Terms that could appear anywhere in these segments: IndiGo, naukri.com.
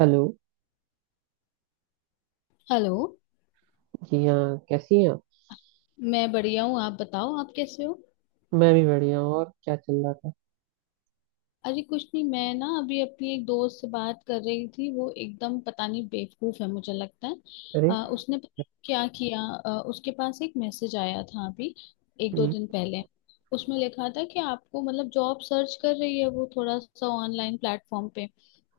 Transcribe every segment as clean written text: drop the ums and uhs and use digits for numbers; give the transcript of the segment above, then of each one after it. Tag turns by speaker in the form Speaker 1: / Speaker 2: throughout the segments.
Speaker 1: Hello.
Speaker 2: Hello.
Speaker 1: जी हाँ, कैसी हैं आप?
Speaker 2: मैं बढ़िया हूँ, आप बताओ, आप कैसे हो?
Speaker 1: मैं भी बढ़िया हूँ। और क्या चल रहा था?
Speaker 2: अरे कुछ नहीं, मैं ना अभी अपनी एक दोस्त से बात कर रही थी। वो एकदम पता नहीं बेवकूफ है मुझे लगता है।
Speaker 1: अरे।
Speaker 2: उसने पता नहीं क्या किया। उसके पास एक मैसेज आया था अभी एक
Speaker 1: जी।
Speaker 2: दो दिन पहले। उसमें लिखा था कि आपको मतलब जॉब सर्च कर रही है वो, थोड़ा सा ऑनलाइन प्लेटफॉर्म पे।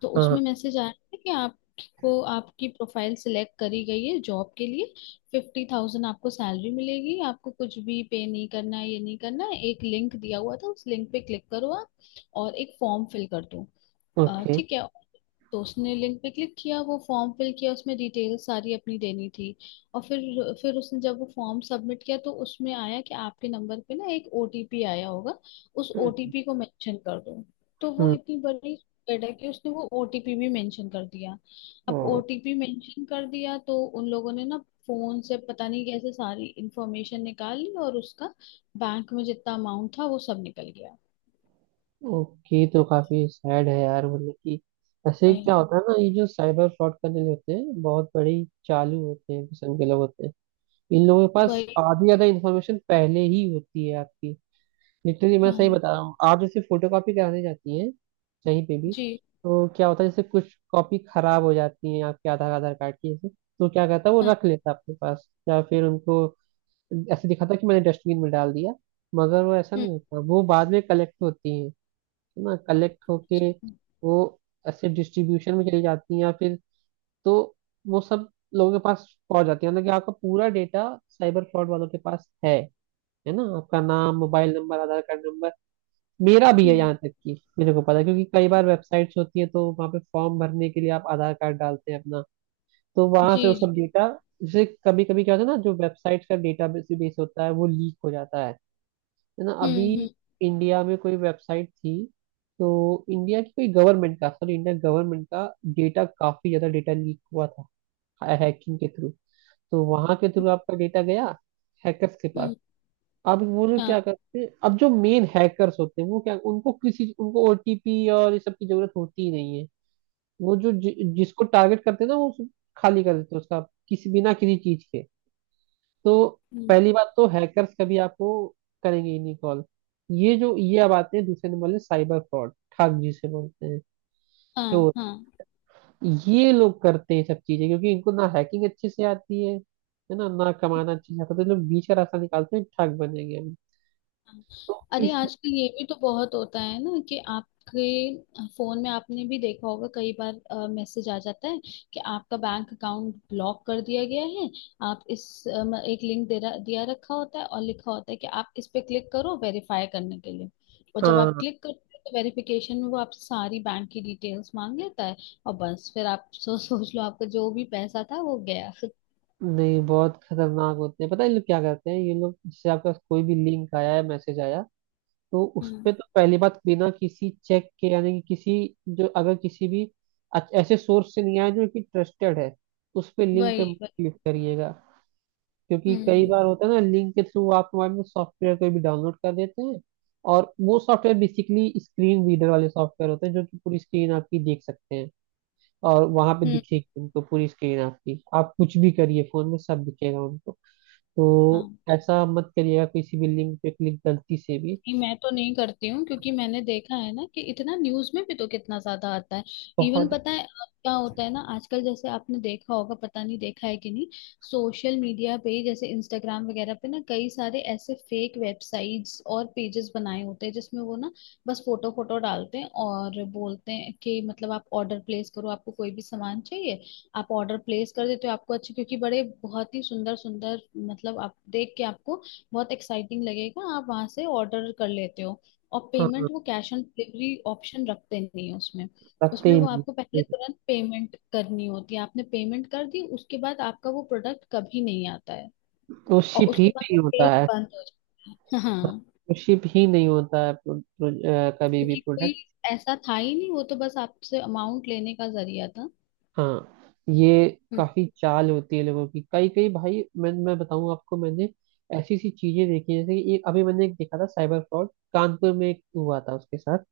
Speaker 2: तो
Speaker 1: हाँ, हाँ।
Speaker 2: उसमें मैसेज आया था कि आपको, आपकी प्रोफाइल सिलेक्ट करी गई है जॉब के लिए। 50,000 आपको सैलरी मिलेगी, आपको कुछ भी पे नहीं करना है, ये नहीं करना है। एक लिंक दिया हुआ था, उस लिंक पे क्लिक करो आप और एक फॉर्म फिल कर दूँ।
Speaker 1: ओके।
Speaker 2: ठीक है। तो उसने लिंक पे क्लिक किया, वो फॉर्म फिल किया, उसमें डिटेल सारी अपनी देनी थी। और फिर उसने जब वो फॉर्म सबमिट किया तो उसमें आया कि आपके नंबर पे ना एक ओटीपी आया होगा, उस ओटीपी को मेंशन कर दो। तो वो
Speaker 1: हम्म।
Speaker 2: इतनी बड़ी स्प्रेड है कि उसने वो ओटीपी भी मेंशन कर दिया। अब
Speaker 1: ओ,
Speaker 2: ओटीपी मेंशन कर दिया तो उन लोगों ने ना फोन से पता नहीं कैसे सारी इंफॉर्मेशन निकाल ली और उसका बैंक में जितना अमाउंट था वो सब निकल गया।
Speaker 1: ओके, तो काफी सैड है यार। मतलब कि ऐसे क्या
Speaker 2: वही
Speaker 1: होता है ना, ये जो साइबर फ्रॉड करने जो होते हैं, बहुत बड़ी चालू होते हैं, किस्म के लोग होते हैं। इन लोगों के पास
Speaker 2: वही।
Speaker 1: आधी ज्यादा इन्फॉर्मेशन पहले ही होती है आपकी। नित्य जी, मैं सही
Speaker 2: हाँ।
Speaker 1: बता रहा हूँ। आप जैसे फोटो कॉपी कराने जाती हैं कहीं पे भी,
Speaker 2: जी
Speaker 1: तो क्या होता है, जैसे कुछ कॉपी खराब हो जाती है आपके आधार आधार कार्ड की जैसे, तो क्या करता है वो
Speaker 2: हाँ।
Speaker 1: रख लेता है अपने पास, या फिर उनको ऐसे दिखाता है कि मैंने डस्टबिन में डाल दिया। मगर वो ऐसा
Speaker 2: हम्म।
Speaker 1: नहीं होता, वो बाद में कलेक्ट होती है ना, कलेक्ट होके
Speaker 2: हम्म।
Speaker 1: वो ऐसे डिस्ट्रीब्यूशन में चली जाती है, या फिर, तो वो सब लोगों के पास पहुंच जाती है, मतलब कि आपका पूरा डेटा साइबर फ्रॉड वालों के पास है ना? आपका नाम, mobile number, Aadhaar card number, मेरा भी है
Speaker 2: हम्म,
Speaker 1: यहाँ तक कि मेरे को पता है, क्योंकि कई बार वेबसाइट्स होती है तो वहाँ पे फॉर्म भरने के लिए आप आधार कार्ड डालते हैं अपना, तो वहां
Speaker 2: जी
Speaker 1: से वो
Speaker 2: जी।
Speaker 1: सब डेटा, जैसे कभी कभी क्या होता है ना, जो वेबसाइट का डेटा बेस होता है वो लीक हो जाता है। है ना,
Speaker 2: हम्म।
Speaker 1: अभी
Speaker 2: हम्म।
Speaker 1: इंडिया में कोई वेबसाइट थी, तो इंडिया की कोई गवर्नमेंट का, सॉरी, इंडिया गवर्नमेंट का डेटा, काफी ज्यादा डेटा लीक हुआ था, हैकिंग के थ्रू, तो वहां के थ्रू आपका डेटा गया हैकर्स के पास।
Speaker 2: हम्म।
Speaker 1: अब वो लोग
Speaker 2: हाँ।
Speaker 1: क्या करते हैं, अब जो मेन हैकर्स होते हैं, वो क्या, उनको किसी, उनको ओटीपी और ये सब की जरूरत होती ही नहीं है। वो जो जिसको टारगेट करते हैं ना, वो खाली कर देते हैं उसका, किसी बिना किसी चीज के। तो
Speaker 2: हम्म।
Speaker 1: पहली बात तो हैकर्स कभी आपको करेंगे ही नहीं कॉल। ये जो, ये अब आते हैं दूसरे नंबर में साइबर फ्रॉड, ठग जिसे बोलते हैं।
Speaker 2: हाँ
Speaker 1: तो
Speaker 2: हाँ।
Speaker 1: ये लोग करते हैं सब चीजें, क्योंकि इनको ना हैकिंग अच्छे से आती है ना, ना कमाना अच्छे से आता है, तो ये लोग बीच का रास्ता निकालते हैं, ठग बनेंगे हम, तो
Speaker 2: अरे
Speaker 1: इस।
Speaker 2: आजकल ये भी तो बहुत होता है ना कि आपके फोन में, आपने भी देखा होगा कई बार, मैसेज आ जाता है कि आपका बैंक अकाउंट ब्लॉक कर दिया गया है। आप इस एक लिंक दिया रखा होता है और लिखा होता है कि आप इस पे क्लिक करो वेरीफाई करने के लिए। और जब आप
Speaker 1: हाँ।
Speaker 2: क्लिक करते हो तो वेरिफिकेशन में वो आपसे सारी बैंक की डिटेल्स मांग लेता है। और बस फिर आप सोच लो आपका जो भी पैसा था वो गया।
Speaker 1: नहीं, बहुत खतरनाक होते हैं, पता है? ये लोग क्या करते हैं, ये लोग जैसे आपके पास कोई भी लिंक आया है, मैसेज आया, तो उस पे
Speaker 2: हम्म।
Speaker 1: तो पहली बात बिना किसी चेक के, यानी कि किसी, जो अगर किसी भी ऐसे सोर्स से नहीं आया जो कि ट्रस्टेड है, उस पे लिंक
Speaker 2: वही
Speaker 1: पे
Speaker 2: वही।
Speaker 1: क्लिक करिएगा। क्योंकि कई
Speaker 2: हम्म।
Speaker 1: बार होता है ना, लिंक के थ्रू आप मोबाइल में सॉफ्टवेयर कोई भी डाउनलोड कर देते हैं, और वो सॉफ्टवेयर बेसिकली स्क्रीन रीडर वाले सॉफ्टवेयर होते हैं, जो कि पूरी स्क्रीन आपकी देख सकते हैं, और वहां पे
Speaker 2: हम्म।
Speaker 1: दिखेगी उनको पूरी स्क्रीन आपकी, आप कुछ भी करिए फोन में सब दिखेगा उनको। तो
Speaker 2: हाँ।
Speaker 1: ऐसा मत करिएगा किसी भी लिंक पे क्लिक गलती से भी।
Speaker 2: नहीं, मैं तो नहीं करती हूँ क्योंकि मैंने देखा है ना कि इतना न्यूज में भी तो कितना ज्यादा आता है। इवन
Speaker 1: बहुत।
Speaker 2: पता है अब क्या होता है ना, आजकल, जैसे आपने देखा होगा, पता नहीं देखा है कि नहीं, सोशल मीडिया पे जैसे इंस्टाग्राम वगैरह पे ना कई सारे ऐसे फेक वेबसाइट्स और पेजेस बनाए होते हैं जिसमें वो ना बस फोटो फोटो डालते हैं और बोलते हैं कि मतलब आप ऑर्डर प्लेस करो, आपको कोई भी सामान चाहिए आप ऑर्डर प्लेस कर देते हो। आपको अच्छे क्योंकि बड़े बहुत ही सुंदर सुंदर, मतलब आप देख के आपको बहुत एक्साइटिंग लगेगा, आप वहां से ऑर्डर कर लेते हो। और
Speaker 1: हाँ,
Speaker 2: पेमेंट वो कैश ऑन डिलीवरी ऑप्शन रखते नहीं है उसमें।
Speaker 1: रखते
Speaker 2: उसमें
Speaker 1: ही
Speaker 2: वो
Speaker 1: नहीं।
Speaker 2: आपको पहले तुरंत पेमेंट करनी होती है, आपने पेमेंट कर दी उसके बाद आपका वो प्रोडक्ट कभी नहीं आता है।
Speaker 1: तो
Speaker 2: और
Speaker 1: शिप ही
Speaker 2: उसके बाद
Speaker 1: नहीं
Speaker 2: वो
Speaker 1: होता
Speaker 2: पेज
Speaker 1: है।
Speaker 2: बंद हो जाता है। हाँ।
Speaker 1: तो शिप ही नहीं होता है प्रो, प्रो, कभी भी
Speaker 2: क्योंकि कोई
Speaker 1: प्रोडक्ट।
Speaker 2: ऐसा था ही नहीं, वो तो बस आपसे अमाउंट लेने का जरिया था।
Speaker 1: हाँ, ये
Speaker 2: हम्म।
Speaker 1: काफी चाल होती है लोगों की, कई कई भाई, मैं बताऊं आपको, मैंने ऐसी ऐसी चीजें देखी हैं, जैसे कि एक अभी मैंने एक देखा था, साइबर फ्रॉड कानपुर में एक हुआ था उसके साथ।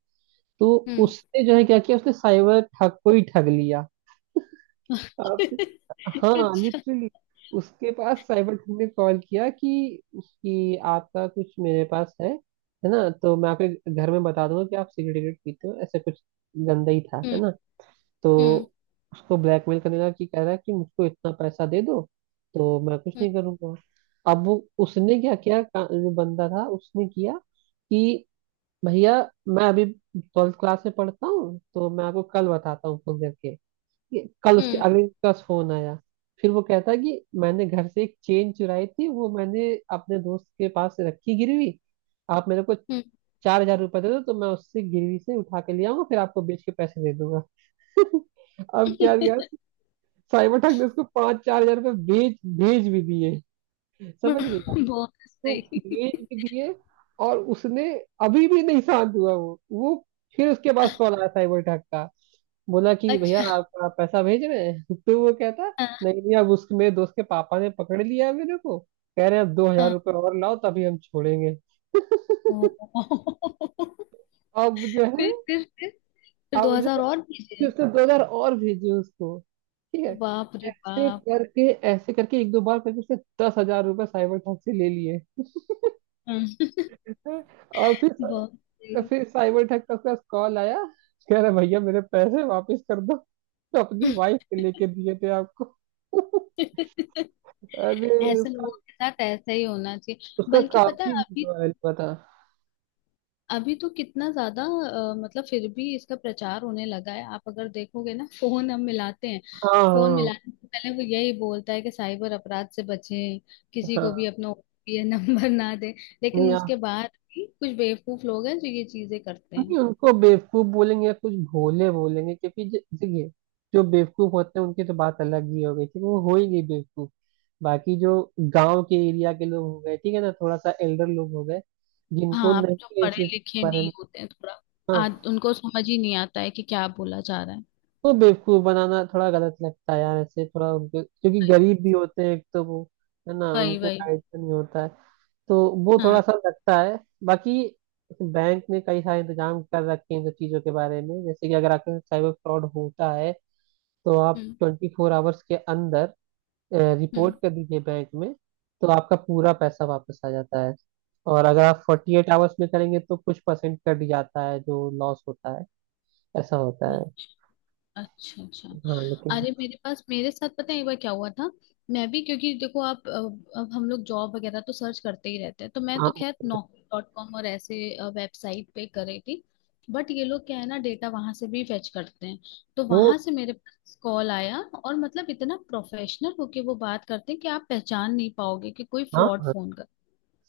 Speaker 1: तो
Speaker 2: हम्म।
Speaker 1: उसने जो है क्या किया, उसने साइबर ठग को ही ठग लिया। आप। हाँ,
Speaker 2: अच्छा।
Speaker 1: लिटरली। उसके पास साइबर टीम ने कॉल किया कि आपका कुछ मेरे पास है ना, तो मैं आपके घर में बता दूंगा कि आप सिगरेट विगरेट पीते हो, ऐसा कुछ गंदा ही था, है
Speaker 2: हम्म।
Speaker 1: ना। तो
Speaker 2: हम्म।
Speaker 1: उसको ब्लैकमेल करने लगा, कि कह रहा है कि मुझको इतना पैसा दे दो, तो मैं कुछ
Speaker 2: हम्म।
Speaker 1: नहीं करूंगा। अब वो, उसने क्या किया, जो बंदा था उसने किया कि भैया, मैं अभी 12th क्लास में पढ़ता हूँ, तो मैं आपको कल बताता हूँ फोन करके। ये कल, उसके
Speaker 2: हम्म।
Speaker 1: अगले दिन का फोन आया। फिर वो कहता है कि मैंने घर से एक चेन चुराई थी, वो मैंने अपने दोस्त के पास रखी गिरवी, आप मेरे को
Speaker 2: हम्म।
Speaker 1: 4,000 रुपये दे दो, तो मैं उससे गिरवी से उठा के ले आऊंगा, फिर आपको बेच के पैसे दे दूंगा। अब क्या यार। साइबर ठग ने उसको पांच 4,000 रुपये बेच भेज भी दिए। समझ रही आप?
Speaker 2: बहुत
Speaker 1: तो भेज
Speaker 2: सही।
Speaker 1: भी दिए। और उसने, अभी भी नहीं शांत हुआ, वो फिर उसके पास कॉल आया साइबर ठग का। बोला कि भैया,
Speaker 2: अच्छा।
Speaker 1: आपका पैसा भेज रहे हैं। तो वो कहता,
Speaker 2: हाँ।
Speaker 1: नहीं नहीं, अब उसके, मेरे दोस्त के पापा ने पकड़ लिया है मेरे को, कह रहे हैं अब दो हजार
Speaker 2: हाँ।
Speaker 1: रुपये और लाओ तभी हम छोड़ेंगे।
Speaker 2: ओ
Speaker 1: अब जो है
Speaker 2: फिर फिर
Speaker 1: अब
Speaker 2: दो
Speaker 1: जो
Speaker 2: हजार
Speaker 1: है
Speaker 2: और
Speaker 1: कि
Speaker 2: दीजिए।
Speaker 1: उसने 2,000 और भेजे उसको। ठीक
Speaker 2: तो
Speaker 1: है।
Speaker 2: बाप रे
Speaker 1: ऐसे
Speaker 2: बाप।
Speaker 1: करके ऐसे करके एक दो बार करके उसने 10,000 रुपये साइबर ठग से ले लिए।
Speaker 2: हम्म,
Speaker 1: और फिर
Speaker 2: बहुत सही।
Speaker 1: फिर साइबर ठग का उसके पास कॉल आया। कह रहा भैया मेरे पैसे वापस कर दो, तो अपनी वाइफ के लेके दिए थे आपको। अरे।
Speaker 2: ऐसे लोगों के साथ ऐसा ही होना चाहिए।
Speaker 1: उसका
Speaker 2: बल्कि पता
Speaker 1: काफी
Speaker 2: है अभी
Speaker 1: वीडियो
Speaker 2: तो,
Speaker 1: वायरल हुआ था।
Speaker 2: अभी तो कितना ज्यादा मतलब फिर भी इसका प्रचार होने लगा है। आप अगर देखोगे ना, फोन हम मिलाते हैं,
Speaker 1: हाँ,
Speaker 2: फोन
Speaker 1: हाँ,
Speaker 2: मिलाने से पहले वो यही बोलता है कि साइबर अपराध से बचें, किसी को भी
Speaker 1: हाँ।
Speaker 2: अपना ओटीपी नंबर ना दें। लेकिन
Speaker 1: नहीं आप।
Speaker 2: उसके बाद भी कुछ बेवकूफ लोग हैं जो ये चीजें करते हैं।
Speaker 1: नहीं, उनको बेवकूफ बोलेंगे या कुछ भोले बोलेंगे, क्योंकि देखिए, जो बेवकूफ होते हैं उनकी तो बात अलग ही हो गई, ठीक है, वो हो ही गई बेवकूफ। बाकी जो गांव के एरिया के लोग हो गए, ठीक है ना, थोड़ा सा एल्डर लोग हो गए, जिनको
Speaker 2: हाँ, आप
Speaker 1: नहीं
Speaker 2: जो
Speaker 1: है इस
Speaker 2: पढ़े
Speaker 1: चीज के
Speaker 2: लिखे
Speaker 1: बारे में।
Speaker 2: नहीं होते हैं थोड़ा, आज
Speaker 1: हाँ,
Speaker 2: उनको समझ ही नहीं आता है कि क्या बोला जा रहा है।
Speaker 1: वो बेवकूफ बनाना थोड़ा गलत लगता है यार, ऐसे थोड़ा उनके, क्योंकि गरीब भी होते हैं एक तो वो, है ना,
Speaker 2: वही
Speaker 1: उनको
Speaker 2: वही वही।
Speaker 1: आइडिया नहीं होता है। तो वो थोड़ा
Speaker 2: हाँ।
Speaker 1: सा लगता है। बाकी बैंक ने कई सारे इंतजाम कर रखे हैं इन सब चीजों के बारे में, जैसे कि अगर आपके साइबर फ्रॉड होता है, तो आप
Speaker 2: हम्म।
Speaker 1: 24 आवर्स के अंदर रिपोर्ट
Speaker 2: हम्म।
Speaker 1: कर दीजिए बैंक में, तो आपका पूरा पैसा वापस आ जाता है। और अगर आप 48 आवर्स में करेंगे तो कुछ परसेंट कट जाता है, जो लॉस होता है, ऐसा होता है।
Speaker 2: अच्छा अच्छा।
Speaker 1: हाँ, लेकिन।
Speaker 2: अरे मेरे पास, मेरे साथ पता है एक बार क्या हुआ था। मैं भी, क्योंकि देखो आप, अब हम लोग जॉब वगैरह तो सर्च करते ही रहते हैं, तो मैं
Speaker 1: हाँ,
Speaker 2: तो खैर नौकरी डॉट कॉम और ऐसे वेबसाइट पे कर रही थी। बट ये लोग क्या है ना, डेटा वहां से भी फेच करते हैं। तो
Speaker 1: वो।
Speaker 2: वहां से मेरे पास कॉल आया और मतलब इतना प्रोफेशनल होके वो बात करते हैं कि आप पहचान नहीं पाओगे कि कोई
Speaker 1: हाँ,
Speaker 2: फ्रॉड फोन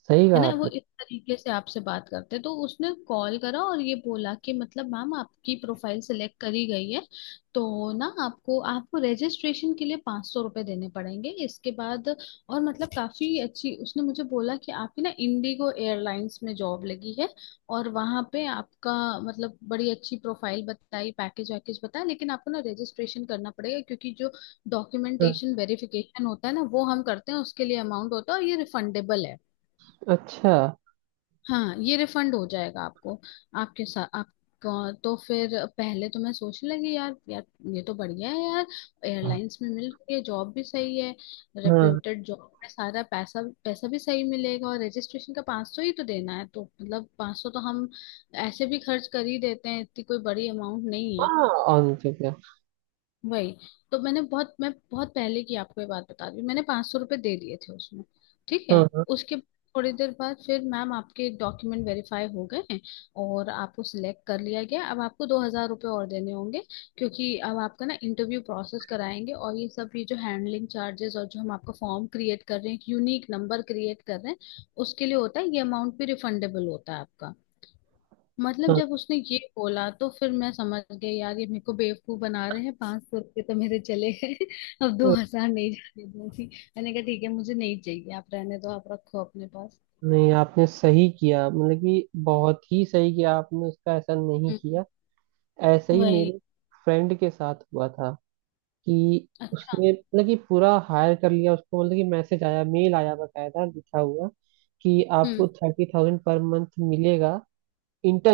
Speaker 1: सही
Speaker 2: है,
Speaker 1: कहा
Speaker 2: ना वो
Speaker 1: आपने।
Speaker 2: इस तरीके से आपसे बात करते हैं। तो उसने कॉल करा और ये बोला कि मतलब मैम आपकी प्रोफाइल सिलेक्ट करी गई है। तो ना आपको, आपको रजिस्ट्रेशन के लिए 500 रुपये देने पड़ेंगे इसके बाद। और मतलब काफी अच्छी, उसने मुझे बोला कि आपकी ना इंडिगो एयरलाइंस में जॉब लगी है। और वहां पे आपका, मतलब बड़ी अच्छी प्रोफाइल बताई, पैकेज वैकेज बताया। लेकिन आपको ना रजिस्ट्रेशन करना पड़ेगा क्योंकि जो
Speaker 1: हाँ,
Speaker 2: डॉक्यूमेंटेशन वेरिफिकेशन होता है ना वो हम करते हैं, उसके लिए अमाउंट होता है, और ये रिफंडेबल है।
Speaker 1: अच्छा।
Speaker 2: हाँ, ये रिफंड हो जाएगा आपको, आपके साथ आपका। तो फिर पहले तो मैं सोचने लगी, यार यार, ये तो बढ़िया है यार, एयरलाइंस में मिल रही है जॉब, भी सही है,
Speaker 1: हाँ,
Speaker 2: रेप्यूटेड जॉब में सारा पैसा, पैसा भी सही मिलेगा और रजिस्ट्रेशन का 500 ही तो देना है। तो मतलब 500 तो हम ऐसे भी खर्च कर ही देते हैं, इतनी कोई बड़ी अमाउंट नहीं।
Speaker 1: हाँ। ऑन तो क्या?
Speaker 2: वही। तो मैं बहुत पहले की आपको ये बात बता रही हूँ, मैंने 500 रुपये दे दिए थे उसमें। ठीक है।
Speaker 1: हाँ, हाँ,
Speaker 2: उसके थोड़ी देर बाद फिर, मैम आपके डॉक्यूमेंट वेरीफाई हो गए हैं और आपको सिलेक्ट कर लिया गया, अब आपको 2,000 रुपये और देने होंगे। क्योंकि अब आपका ना इंटरव्यू प्रोसेस कराएंगे और ये सब, ये जो हैंडलिंग चार्जेस और जो हम आपका फॉर्म क्रिएट कर रहे हैं, एक यूनिक नंबर क्रिएट कर रहे हैं, उसके लिए होता है, ये अमाउंट भी रिफंडेबल होता है आपका। मतलब
Speaker 1: हाँ।
Speaker 2: जब उसने ये बोला तो फिर मैं समझ गई यार ये मेरे को बेवकूफ बना रहे हैं, 500 रुपये तो मेरे चले गए। अब 2,000 नहीं जाने दूंगी। मैंने कहा ठीक है मुझे नहीं चाहिए, आप रहने दो, आप रखो अपने पास।
Speaker 1: नहीं, आपने सही किया, मतलब कि बहुत ही सही किया आपने, उसका ऐसा नहीं
Speaker 2: हम्म।
Speaker 1: किया। ऐसा ही
Speaker 2: वही।
Speaker 1: मेरे फ्रेंड के साथ हुआ था, कि
Speaker 2: अच्छा।
Speaker 1: उसने मतलब कि पूरा हायर कर लिया उसको, मतलब कि मैसेज आया, मेल आया, बकायदा लिखा हुआ कि आपको
Speaker 2: हम्म।
Speaker 1: 30,000 पर मंथ मिलेगा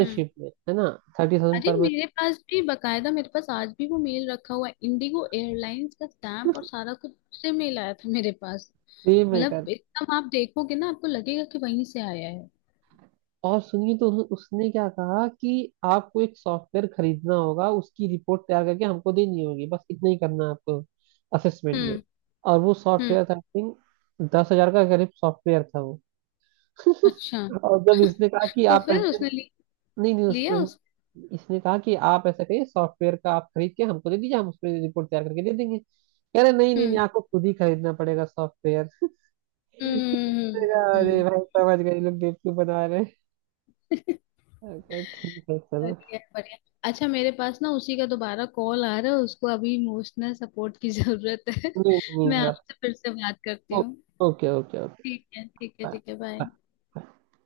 Speaker 2: हम्म।
Speaker 1: में, है ना, 30,000
Speaker 2: अरे
Speaker 1: पर मंथ।
Speaker 2: मेरे पास भी बकायदा, मेरे पास आज भी वो मेल रखा हुआ है, इंडिगो एयरलाइंस का स्टैंप और सारा कुछ से मेल आया था मेरे पास।
Speaker 1: सेम है।
Speaker 2: मतलब एकदम आप देखोगे ना आपको लगेगा कि वहीं से आया है।
Speaker 1: और सुनिए, तो उसने क्या कहा कि आपको एक सॉफ्टवेयर खरीदना होगा, उसकी रिपोर्ट तैयार करके हमको देनी होगी, बस इतना ही करना है आपको, असेसमेंट में।
Speaker 2: हम्म।
Speaker 1: और वो
Speaker 2: हम्म।
Speaker 1: सॉफ्टवेयर था आई थिंक, 10,000 का करीब सॉफ्टवेयर था वो।
Speaker 2: अच्छा।
Speaker 1: और जब इसने कहा कि
Speaker 2: तो
Speaker 1: आप
Speaker 2: फिर
Speaker 1: ऐसे,
Speaker 2: उसने
Speaker 1: नहीं नहीं
Speaker 2: लिया उस।
Speaker 1: इसने कहा कि आप ऐसा करिए, सॉफ्टवेयर का आप खरीद के हमको दे दीजिए, हम उस पर रिपोर्ट तैयार करके दे देंगे। कह रहे, नहीं नहीं नहीं,
Speaker 2: हम्म।
Speaker 1: आपको खुद ही खरीदना पड़ेगा सॉफ्टवेयर।
Speaker 2: हम्म।
Speaker 1: अरे
Speaker 2: हम्म,
Speaker 1: भाई, समझ गए ये लोग बेवकूफ बना रहे हैं।
Speaker 2: हम्म।
Speaker 1: मैंने कहा, ठीक है चलो।
Speaker 2: बढ़िया बढ़िया। अच्छा मेरे पास ना उसी का दोबारा कॉल आ रहा है, उसको अभी इमोशनल सपोर्ट की जरूरत है।
Speaker 1: नहीं
Speaker 2: मैं
Speaker 1: नहीं।
Speaker 2: आपसे फिर से बात करती
Speaker 1: ओ-
Speaker 2: हूँ।
Speaker 1: Okay, okay, okay.
Speaker 2: ठीक है, ठीक है,
Speaker 1: बाय।
Speaker 2: ठीक है, बाय।